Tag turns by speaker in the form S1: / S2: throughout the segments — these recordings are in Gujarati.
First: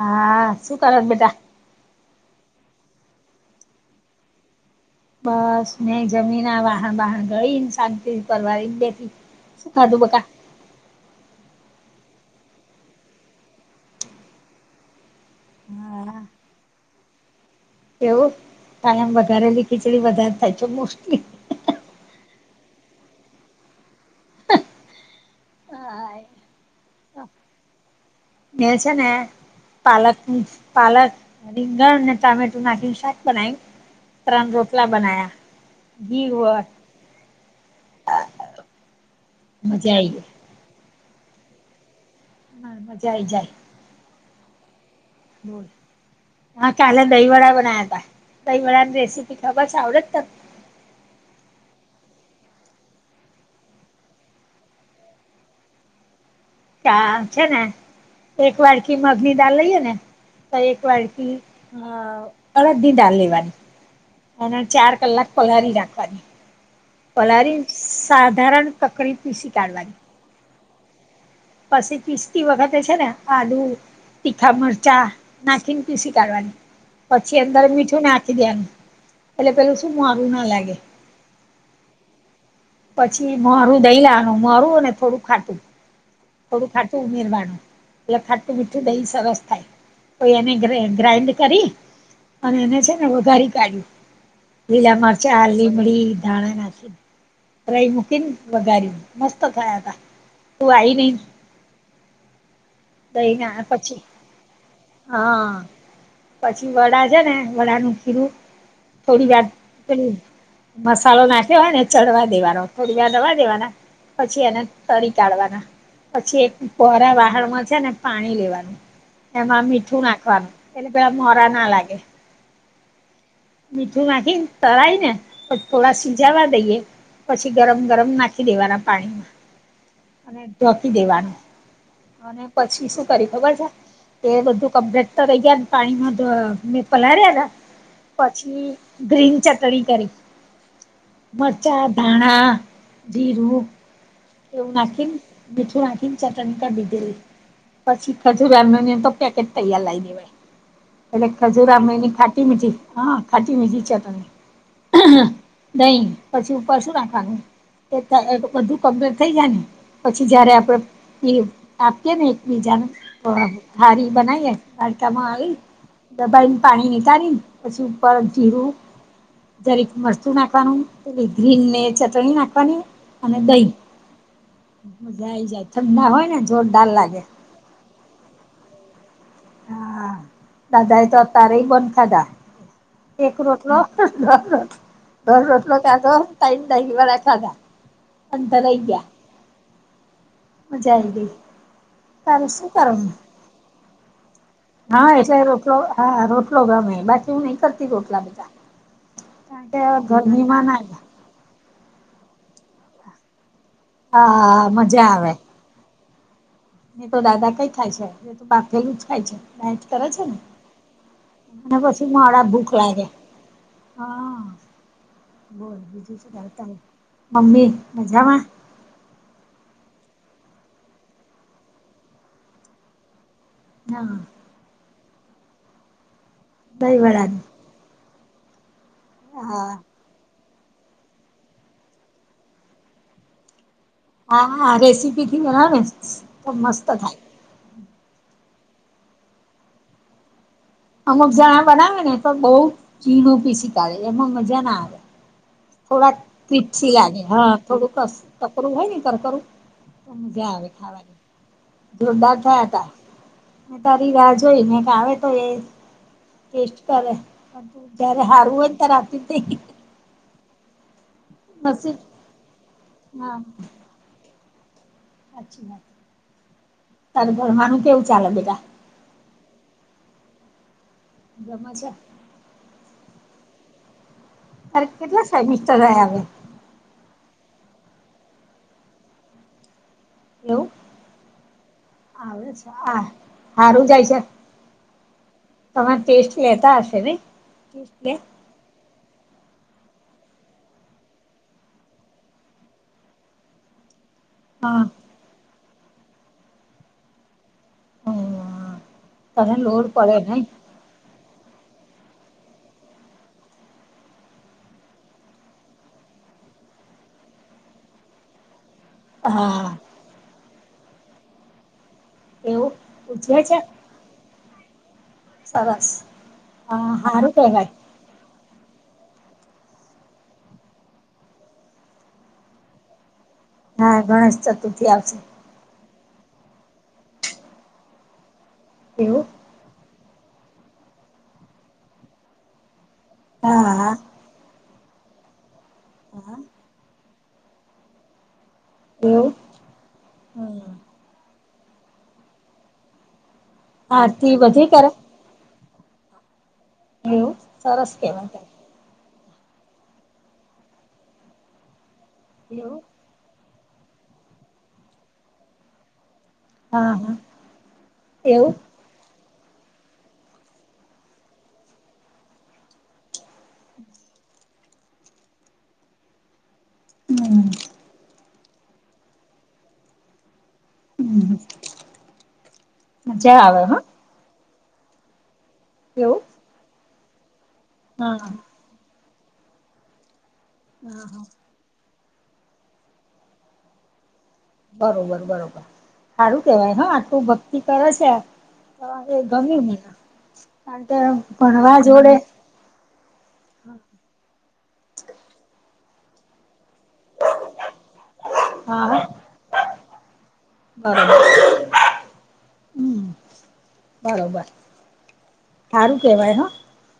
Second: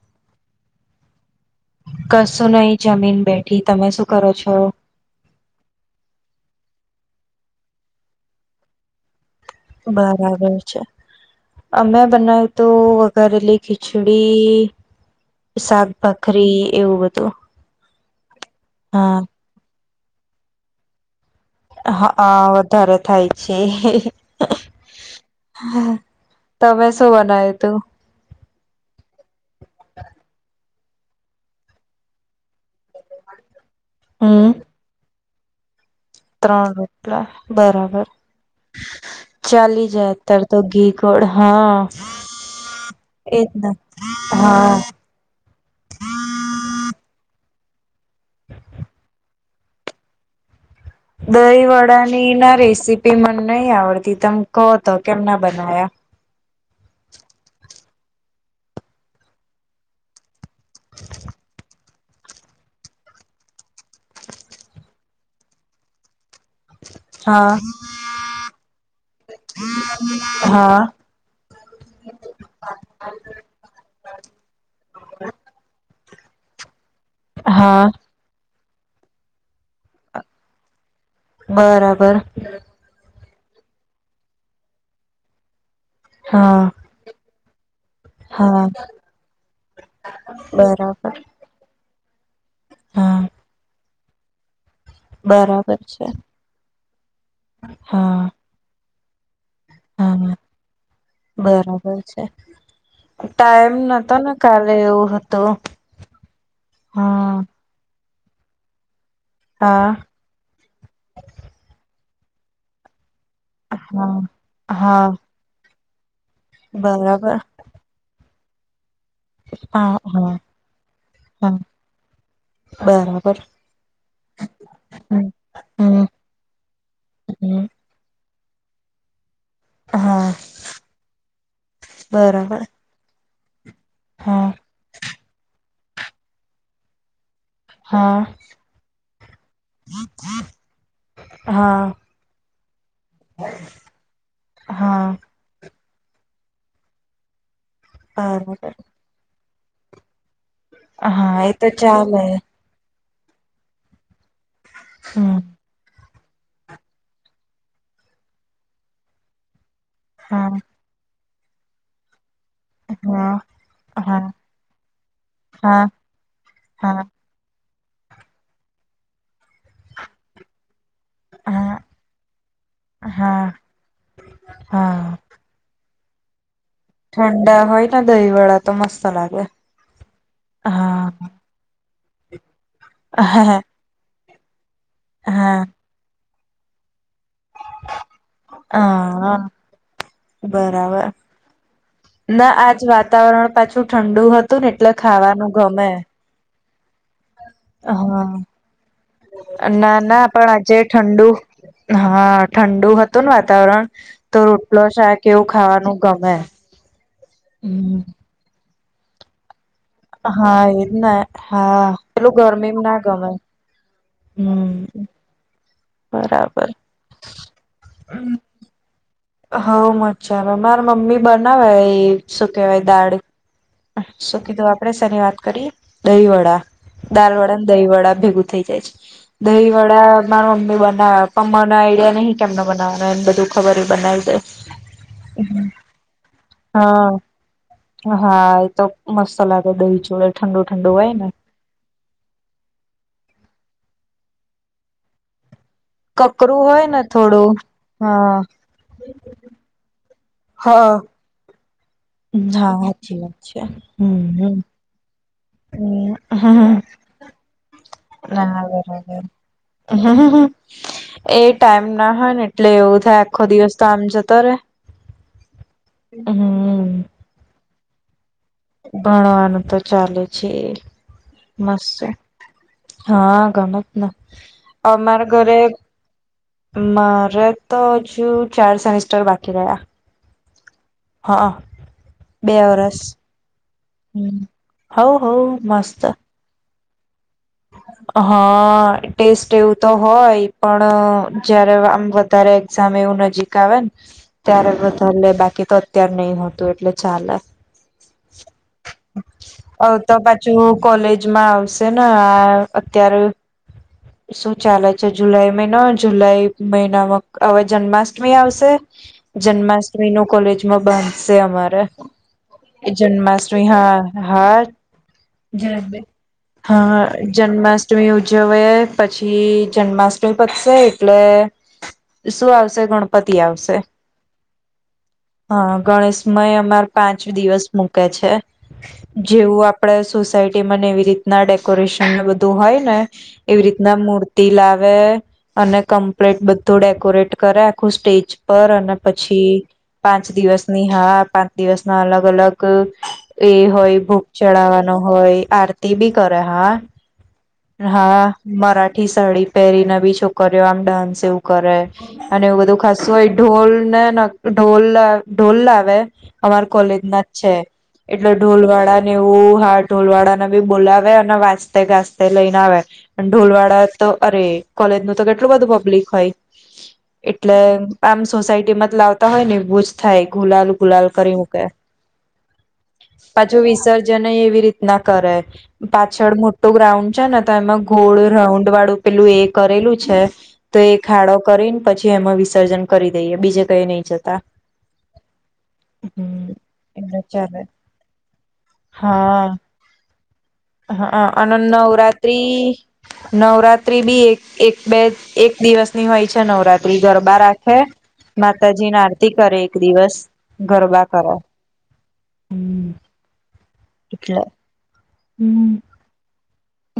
S1: હા શું કર બેટા
S2: કશું નહીિ જમીન બેઠી તમે શું કરો છો
S1: બસ મેં જમીન વાહણ વાહણ ગય શાંતિ ફવા બેસી
S2: બરાબર છે અમે બનાવ્યું તો વઘારેલી ખીચડી શાકભાખરી એવું બધું
S1: કેવું કાયમ
S2: હા
S1: બગારલી ખિચડી બધાર થ છે મોસ્ટલી
S2: હાા વધારે થાય છે હ તમે શું બનાવ્યું તું
S1: છે ને પાલક પાલક રીંગણ અનેને ટમેટો નાખીને શાક બનાય
S2: હમ
S1: ત્રણ રોટલા બનાયા ઘી વડ
S2: ત્રણ રૂપલા બરાબર ચાલી
S1: મજા આઈ
S2: જાય
S1: ગઈ
S2: અત્યારે તો ઘીકોડ હા
S1: મજા આઈ
S2: એ જ
S1: જાય
S2: ના હા
S1: [inaudible] હા કાલે દહી વડા બનાવ્યા હતા દહી વડાની રેસીપી ખબરસ આવડ શે તમને
S2: દહી વડાની ના રેસીપી મને નહી આવડતી તમે કહો તો કેમ ના બના્યા
S1: ચ છે ને એક વાડકી મગની દાલ લઈએ ને તો એક વાડકી અ અડદની દળ લેવાની અને ચાર કલાક પલળી નાખવાની
S2: હા
S1: પલારી સાધારણ કકડી પીસી કાઢવાગી
S2: હા
S1: પછી પિસ્તી વખતે છે ને આલુ તીખા મરચા નાખીને પી શી કરવાવાની પછી અંદર
S2: હા
S1: મીઠું નાખી દેનું એટલે પેલું શું મારું ના લાગે
S2: બરાબર
S1: પછી મરું દઈ લવાનું મરું ને થોડું ખાટું થોડું
S2: હા
S1: ખાટું ઉમેરવાનું એટલે ખાટું
S2: હા
S1: મીઠું દહી સરસ થાય તો એને
S2: બરાબર
S1: ગ્રાઇન્ડ- - કરી અને એને છે ને
S2: હા
S1: વધારી કાઢ્યું- - લીલા મરચા
S2: બરાબર
S1: લીમડી
S2: છે
S1: ધાણા નાખી રઈ
S2: હા
S1: મુકી- - વઘાર મસ્ત થયા તા
S2: હા
S1: તું આવી નહ- -
S2: બરાબર છે
S1: દઈ ના
S2: ટાઈમ
S1: પછી
S2: નતો ને કાલે એવું હતું.
S1: હા પછી વડા છે ને
S2: હા
S1: વડાનું- - ખીરું થોડી વાર
S2: હા
S1: પે મસાલો નાખેવાય ને ચડવા દેવાનો- - થોડીવા નવા દેવાના
S2: હા
S1: પછી એને
S2: હા
S1: તરી કાઢવાના- - પછી એક કોરા
S2: બરાબર
S1: વાહાણમાં છે ને પાણી લેવાનું- - એમાં
S2: હા
S1: મીઠું
S2: હા
S1: નાખવાનું એટલે પેલા મોરા
S2: હા
S1: ના લાગે.
S2: બરાબર.
S1: મીઠું નાખીને તળય ને-
S2: હમ
S1: - થોડા
S2: હમ
S1: સીજાવા દઈએ પછી
S2: હમ
S1: ગરમ ગરમ નાખી દેવાના પાણીમાં.
S2: હા
S1: અને ઝોકી દેવાનું અને
S2: બરાબર
S1: પછી શું કરી ખબર છે- - એ
S2: હા
S1: બધું કમ્પ્લેટ તો રહી ગયા ને પાણીમાં મેં પલાર્યા હતા- -
S2: હા
S1: પછી ગ્રીન ચટણી કરી- -
S2: હા
S1: મરચા ધાણા જીરું- - એવું
S2: હા
S1: નાખીને મીઠું નાખીને ચટણી કા બીધેલી- - પછી ખજ
S2: બરાબર
S1: તો પેકેટ તૈયાર લાવી દેવાાઈ- - એટલે
S2: હા એ તો
S1: ખજૂરામાંની
S2: ચાલે
S1: ખાટી મીઠી હા ખાટી મીઠી છે તમને-
S2: હમ
S1: - નઈ પછી ઉપર શું નાખવાનું એ બધું ગમભેર થઈ જાય- - પછી
S2: હા
S1: જયારે આપડે એઈ- - આપ કે ને એક બીજાને
S2: હા
S1: હારી
S2: હા
S1: બનાવીએકા આવી- -
S2: હા
S1: દબાઈ ને પાણી
S2: હા
S1: ની તાારીને- - પછી ઉપર જીરું દરેક વસ્તું નાખવાનું- - એટલે ગ્રીન
S2: હા
S1: ને ચટણી નાખવાની અને
S2: હા
S1: દહી- -
S2: હા
S1: મજા આવી જાય ઠંડા હોય ને જોરદાર લાગે.
S2: ઠંડા હોય ને દહી વળા તો મસ્ત લાગે.
S1: હા દાદા એ તો
S2: હા
S1: તારે બંધ ખાધા એક
S2: હા
S1: રોટલો- - ર
S2: હા
S1: નરરોતલો ક તો તમ લવા રા ખાદ- - અંદર હૈએ- -
S2: હા બરાબર
S1: ગઈ તારે
S2: ના
S1: શું
S2: આજ
S1: કરવાનું
S2: વાતાવરણ પાછું ઠંડુ હતું- - તું ને એટલે ખાવાનું ગમે.
S1: પ્રોગામમે બાત- -
S2: હા
S1: કારણ કે
S2: ના ના
S1: ઘરની
S2: પણ
S1: માં
S2: આજે
S1: ના
S2: ઠંડુ- - હા ઠંડુ હતું ને વાતાવરણ તો
S1: હા
S2: રોટલો
S1: મજા
S2: શાક
S1: આવે
S2: એવું ખાવાનું ગમે.
S1: તો દાદા કઈ થાય
S2: હમ
S1: છે એ બાફેલું જ ખાય છેઈ? કર છે ને
S2: હા એજ ને હા
S1: અને પછી
S2: પેલું
S1: માડા
S2: ગરમી
S1: ભૂખ
S2: ના
S1: લાગે
S2: ગમે
S1: હ- -
S2: હમ.
S1: બોલ
S2: બરાબર
S1: બીજુંતા મમ્મી મજામાં?
S2: હઉ મજા મારા મમ્મી બનાવે એ શું કેહેવાય દાળ- -
S1: હા
S2: શું કીધું આપડણે શની વાત કરીએ દહી વડા દાલ
S1: દહીવડાની
S2: વડા- - દહીં વડા ભેગું થઈ જાય છે દહી
S1: હા
S2: વડા- - માર મમ્મી બના પમ્મા ના આઈડિયા નહિ કેમને બનાવા એને બધું ખબર બનાવી દે.
S1: હા હા રેસીપી થી બના ને મસ્ત થાય.
S2: હા હા એ તો મસ્ત લાગે દહી ચળા. ઠડો ઠંડો- -
S1: અમુક જણા બનાવે ને તો બહુ ઝીણું પી શી કડે એમાં મજા ના આવે. થોડાક
S2: કકરું હોય
S1: પીઠ્સી
S2: ને
S1: લાગે હા થોડું કસ
S2: હા
S1: ટકરું હોય ને કર કરરું- - મજા આવે
S2: હા
S1: ખાવાની જોરદાર થયા ત
S2: હા સાચી વાત છે
S1: મે તારી રાહ
S2: હમ
S1: જોઈ ને- - ગાવ તો એ
S2: હમ
S1: ટેસ્ટ કરે પણ જયારે સારવું હોય ને ત્યારે આપ
S2: હમ એ ટાઈમ
S1: નસીબ
S2: ના હોય ને એટલે એવું થાય
S1: હા
S2: આખો દિવસ તો આમ જતો રે
S1: સાચી વાત
S2: હમ
S1: તારે ઘરવાનું કેવું ચાલે બેગા
S2: ભણવાનું તો ચાલે છે
S1: ગમે છે
S2: મસ્ત હા ગમેત ને
S1: તારે કેટલા
S2: અમારા ઘરે
S1: સેમિસ્ટર રહ્યા હવે
S2: મારે તો હજુ ચાર સેમિસ્ટર બાકી રહ્યા
S1: એવું
S2: હા બે વર્ષ
S1: હાર
S2: હમ હ હો મસ્ત
S1: લતા હશે ને ટેસ્ટ લે
S2: હા ટેસ્ટ એવું તો હોય પણ જયારે આમ વધારે એક્ઝામ એવું નજીક આવે ને
S1: હ
S2: અ્યારે બધા બાકી તો અત્યાર નહી હોતું એટલે ચાલે
S1: તમે
S2: હ
S1: લોડ
S2: તો
S1: પડે નઈ
S2: પાછું કોલેજમાં આવશે ને હા અત્યારે શું ચાલે છે જુલાઈ મહિનો જુલાઈ મહિનામાં હવે જન્માષ્ટમી આવશે
S1: હા
S2: જન્માષ્ટમી નું કોલેજમાં બંધશે અમારે
S1: એવું
S2: એ
S1: ઉજવે
S2: જન્માષ્ટમી હા હા
S1: સાારસ
S2: હ જન્મષ્ટમી અષ્ટમી ઉજજવે પછી જન્માષ્ટમી પસે એટલે શું આવશે ગણપતિ આવશે
S1: હા ગણેશ ચતુર્થી આવશે
S2: હા ગણેશમય અમાર પાંચ દિવસ મૂકે છે
S1: એવું
S2: જેવું આપણે સોસાયટી ને એવી રીતના ડેકોરેશન બધું હોય ને. એવી
S1: હા હા
S2: રીતના મૂર્ લાવે અને
S1: હા
S2: કમ્પ્લેટ બધું ડેકોરેટ કરે આખું સ્ટેજ પર અને
S1: એવું
S2: પછી પાંચ
S1: હમ
S2: દિવસની હા પાંચ દિવસ ના અલગ અલગ એ હોય ભૂખ
S1: આરતી બધી કરે
S2: ચડાવવાનો હોય આરતી બી કરે હા
S1: એવું સરસ
S2: હા
S1: કેવાય
S2: મરાઠી સાડીી પહેરીને બી છોકરીઓ આમ ડાન્સ એવું કરે અને એવું બધું ખસું હોય ઢોલ ને ઢોલ ઢોલ આવેે અમાર
S1: હા
S2: કોલેજ
S1: હા
S2: ના જ છે એટલે
S1: એવું
S2: ઢોલવાડા ને એવું હા ઢોલવાડા બી બોલાવે અને વાંજતે ગાજતે લઈને આવે. ઢોલવાડા તો અરે કોલેજ ન તો કેટલું બધું પબ્લિક હોય
S1: હમ
S2: એટલે આમ સોસાયટીમાં જ લાવતા હોય ને એવું જ થાય ઘુલાલુ ગુલાલ
S1: હમ
S2: કરી મૂકે
S1: મજા આવે
S2: પાછો
S1: હા
S2: વિસર્જ જન એવી રીતના કરે
S1: એવું
S2: પાછળ મોટું ગ્રાઉન્ડ છે ને તો એમાં ગો
S1: હા
S2: રાઉન્ડ વાળું પેલું એ કરેલું છે તો એ
S1: હા હા
S2: ખાડો કરીને પછી એમાં વિસર્જન કરી દઈએ બીજે કઈ નહી જતા
S1: બરોબર બરોબર સારું કેવાય હા
S2: એટલે
S1: આટલું ભક્તિ
S2: ચાલે
S1: કરે છે તમારે
S2: હા
S1: ગમ્યું મને. કારણ કે
S2: હા અને
S1: ભણવા જોડે
S2: નવરાત્રી નવરાત્રી બી એક એક બે એક દિવસની હોય છે નવરાત્રી ગરબા રાખે માતાજી
S1: હા
S2: ના આરતી કરે એક દિવસ ગરબા
S1: બરોબર
S2: કરે.
S1: હમ
S2: એટલે
S1: બરોબર
S2: હમ
S1: હા શું કેવાય હ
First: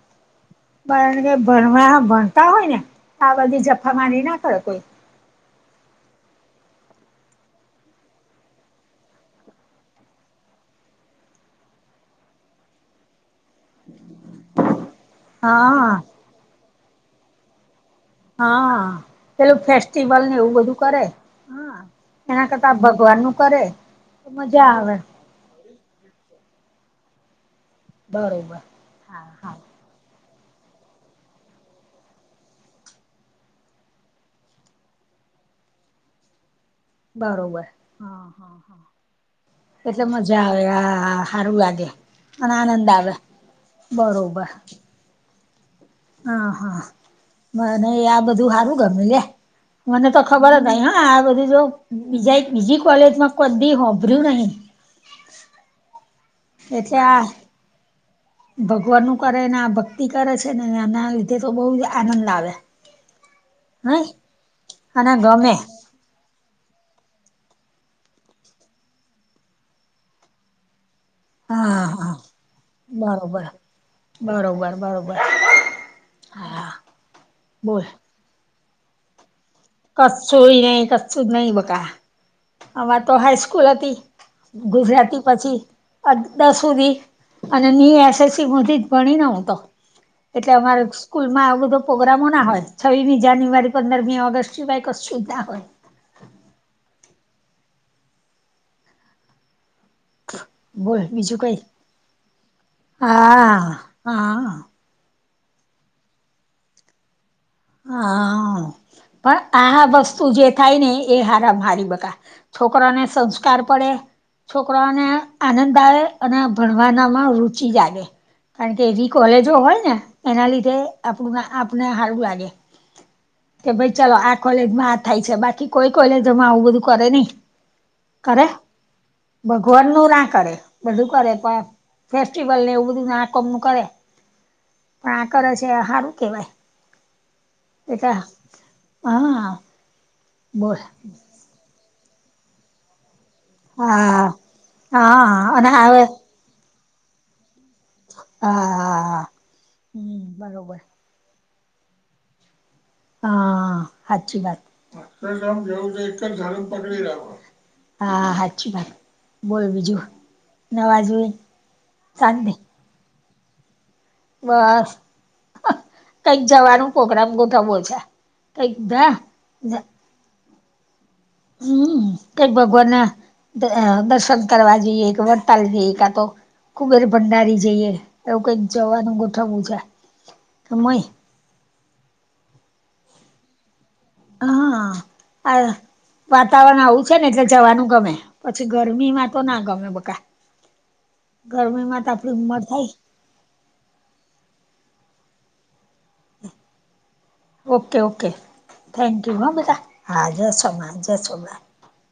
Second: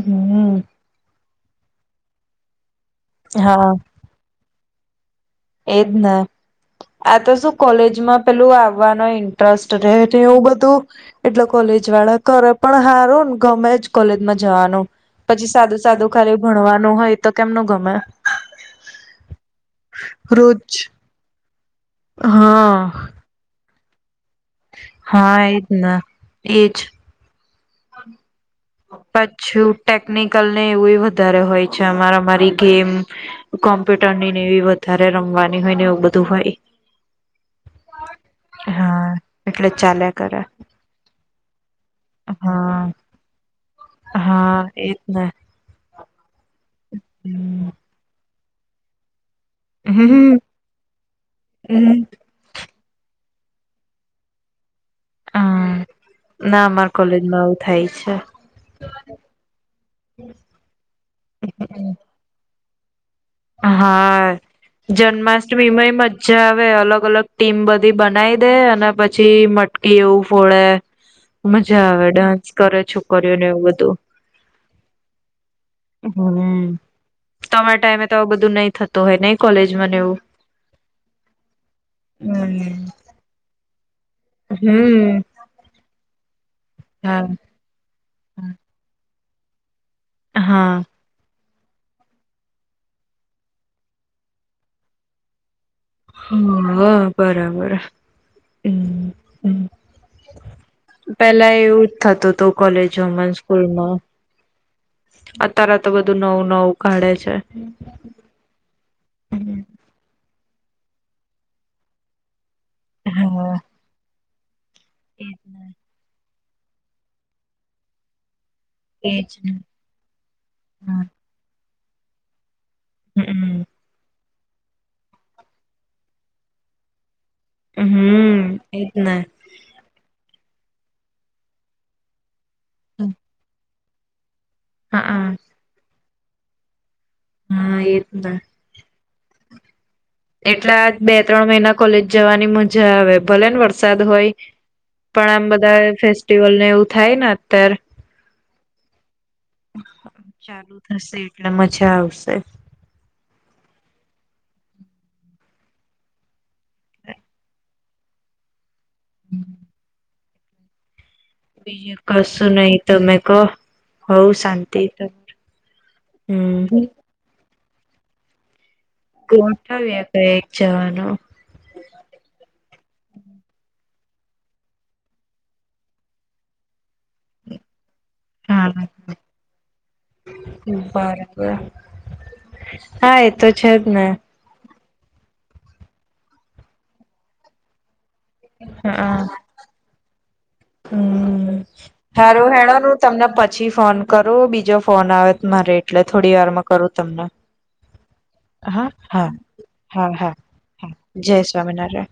S2: હમ
S1: પણ ભણવા ભણતા હોય ને આ બધી
S2: હા
S1: જફા મારી ના કરે કોઈ.
S2: એજ ન આ તો શું કોલેજમાં પેલું આવવાનો ઇન્ટરેસ્ટ રહે એવું બધું. એટલે કોલેજ વાળા કરે પણ હારો ને ગમે જ કોલેજમાં જવાનું. પછી સાદું
S1: હા
S2: સાદું ખાલી ભણવાનું હોય તો કેમનું ગમે.
S1: હા પેલું ફેસ્ટિવલ ને એવું
S2: રોજ
S1: બધું કરે. હા એના કરતા
S2: હા
S1: ભગવાન નું કરે તો મજા આવે.
S2: હા એજ ના એજ
S1: બરોબર હા હા
S2: પછું ટેકનિકલ ને એવું વધારે હોય છે અમારેમારી ગેમ કોમ્પ્યુટર નીને એવી વધારે રમવાની હોય ને એવું બધું હોય.
S1: બરોબર હા હા હા એટલે મજા આવે આ હારું લાગે અને
S2: હા
S1: આનંદ આવે. બરોબર
S2: ના
S1: હ હા મને આ બધું સારું ગમે લે મને
S2: હમ
S1: તો
S2: હમ
S1: ખબર જ નઈ હા આ બધું જો
S2: હમ
S1: બીજા બીજી કોલેજ માં કોઈ બી હોભર્યું નહીં.
S2: હા ના અમાર કોલેજમાં આવું થાય છે.
S1: ભગવાન નું કરે ને આ ભક્તિ કરે છે ને એના લીધે તો બહુ જ આનંદ આવે. [unintelligible] નઈ
S2: હા
S1: અને ગમે
S2: જન્માષ્ટમીમાંય એમજ અચ્છા હવે અલગ અલગ ટીમ બધી બનાવી દે અને પછી મટકી એવું ફોડે.
S1: હ [unintelligible]
S2: મજા આવે ડાન્સ કરે છોકરીઓને એવું બધું.
S1: બરોબર બરોબર
S2: હમ
S1: હા
S2: તમારા
S1: બોલ
S2: ટાઈમે તો બધું નહી થતું હોય ને. કોલેજમાં ને એવું
S1: કસુંય નહી કસું નહી
S2: હમ
S1: બકા વાત તો હાઈસ્કૂલ હતી
S2: હમ
S1: ગુજરાતી પછી દસ સુધી.
S2: હા
S1: અને ની એસએસસી મો જ ભણી ન હું તો એટલે
S2: હા
S1: અમારે સ્કૂલ માં આવ બધો પ્રોગ્રામો ના હોય છ્મી જાન્યુઆરી પંદરમી ઓગસ્ટ સિવાય કશું ના હોય.
S2: હા હા બરાબર હમ હમ
S1: બોલ બીજું
S2: પેલા
S1: કઈ
S2: એવું જ થતું હતું કોલેજોમાં
S1: હા
S2: સ્કૂલમાં
S1: હા
S2: અત્યારે તો બધું નવું નવું કાઢે છે.
S1: હા પણ
S2: હમ
S1: આ વસ્તુ જે થાય ને એ હારમ હારી બકા છોકરાને
S2: હા
S1: સંસ્કાર પડે છોકરાને
S2: એજને
S1: આનંદ આવે. અને ભણવાનામાં રુચિ લાગે. કારણ કે એવી કોલેજો હોય ને એના લીધે
S2: હા
S1: આપણું આપને સારું લાગે.
S2: હમ.
S1: કે ભાઈ ચાલો આ કોલેજમાં આ થાય છે બાકી કોઈ કોલેજમાં આવું બધું કરે નહી. કરે
S2: હમ એજને
S1: ભગવાનનુ ના કરે બધું કરે પણ ફેસ્ટિવલ ને એવું બધું ના કોમનું કરે
S2: હા
S1: પણ આ
S2: હા
S1: કરે છે સારું કેવાય એ કે
S2: એજને
S1: હા
S2: એટલે
S1: બોલ
S2: આ બે ત્રણ મહિના કોલેજ જવાની મજા આવે ભલે ને વરસાદ
S1: હા
S2: હોય પણ આમ
S1: હા અને
S2: બધા
S1: હવે
S2: ફેસ્ટિવલને એવું થાય ન અત્યારે
S1: હા હમ
S2: ચાલુ
S1: બરોબર
S2: થશે એટલે મજા આવશે.
S1: હા હાચી વાત [unintelligible] હા સાચી વાત બોલ બીજું નવા જુની
S2: બીજ કશું નહી તમે કો
S1: બસ કઈક
S2: હમ
S1: જવાનું પ્રોગ્રામ ગોઠવવો છે કઈક
S2: ગોઠાવ્યા કઈક જવાનો
S1: હમ કઈક ભગવાનના દર્શન કરવા જઈએ વડતાલ જઈએ કા તો કુબેર ભંડારી જઈએ. એવું કઈક
S2: હા બરાબર
S1: જવાનું ગોઠવું છે કે મય
S2: હા એ તો છે જ ને
S1: હા આ વાતાવરણ આવું છે ને એટલે જવાનું ગમે. પછી ગરમી
S2: હા
S1: માં તો ના ગમે બકા.
S2: હમ
S1: ગરમીમાં તો આપડી
S2: હારું
S1: ઉંમર
S2: હેડો ન
S1: થાય
S2: હું તમને પ પછી ફોન કરો બીજો ફોન આવે મારે એટલે થોડી વારમાં કરું તમને
S1: ઓકે ઓકે
S2: હા
S1: થેન્ક
S2: હા
S1: યુ બેટા
S2: હા હા
S1: જય
S2: હા
S1: સોમનાથ
S2: જય
S1: સોમનાથ
S2: સ્વામિનારાયણ.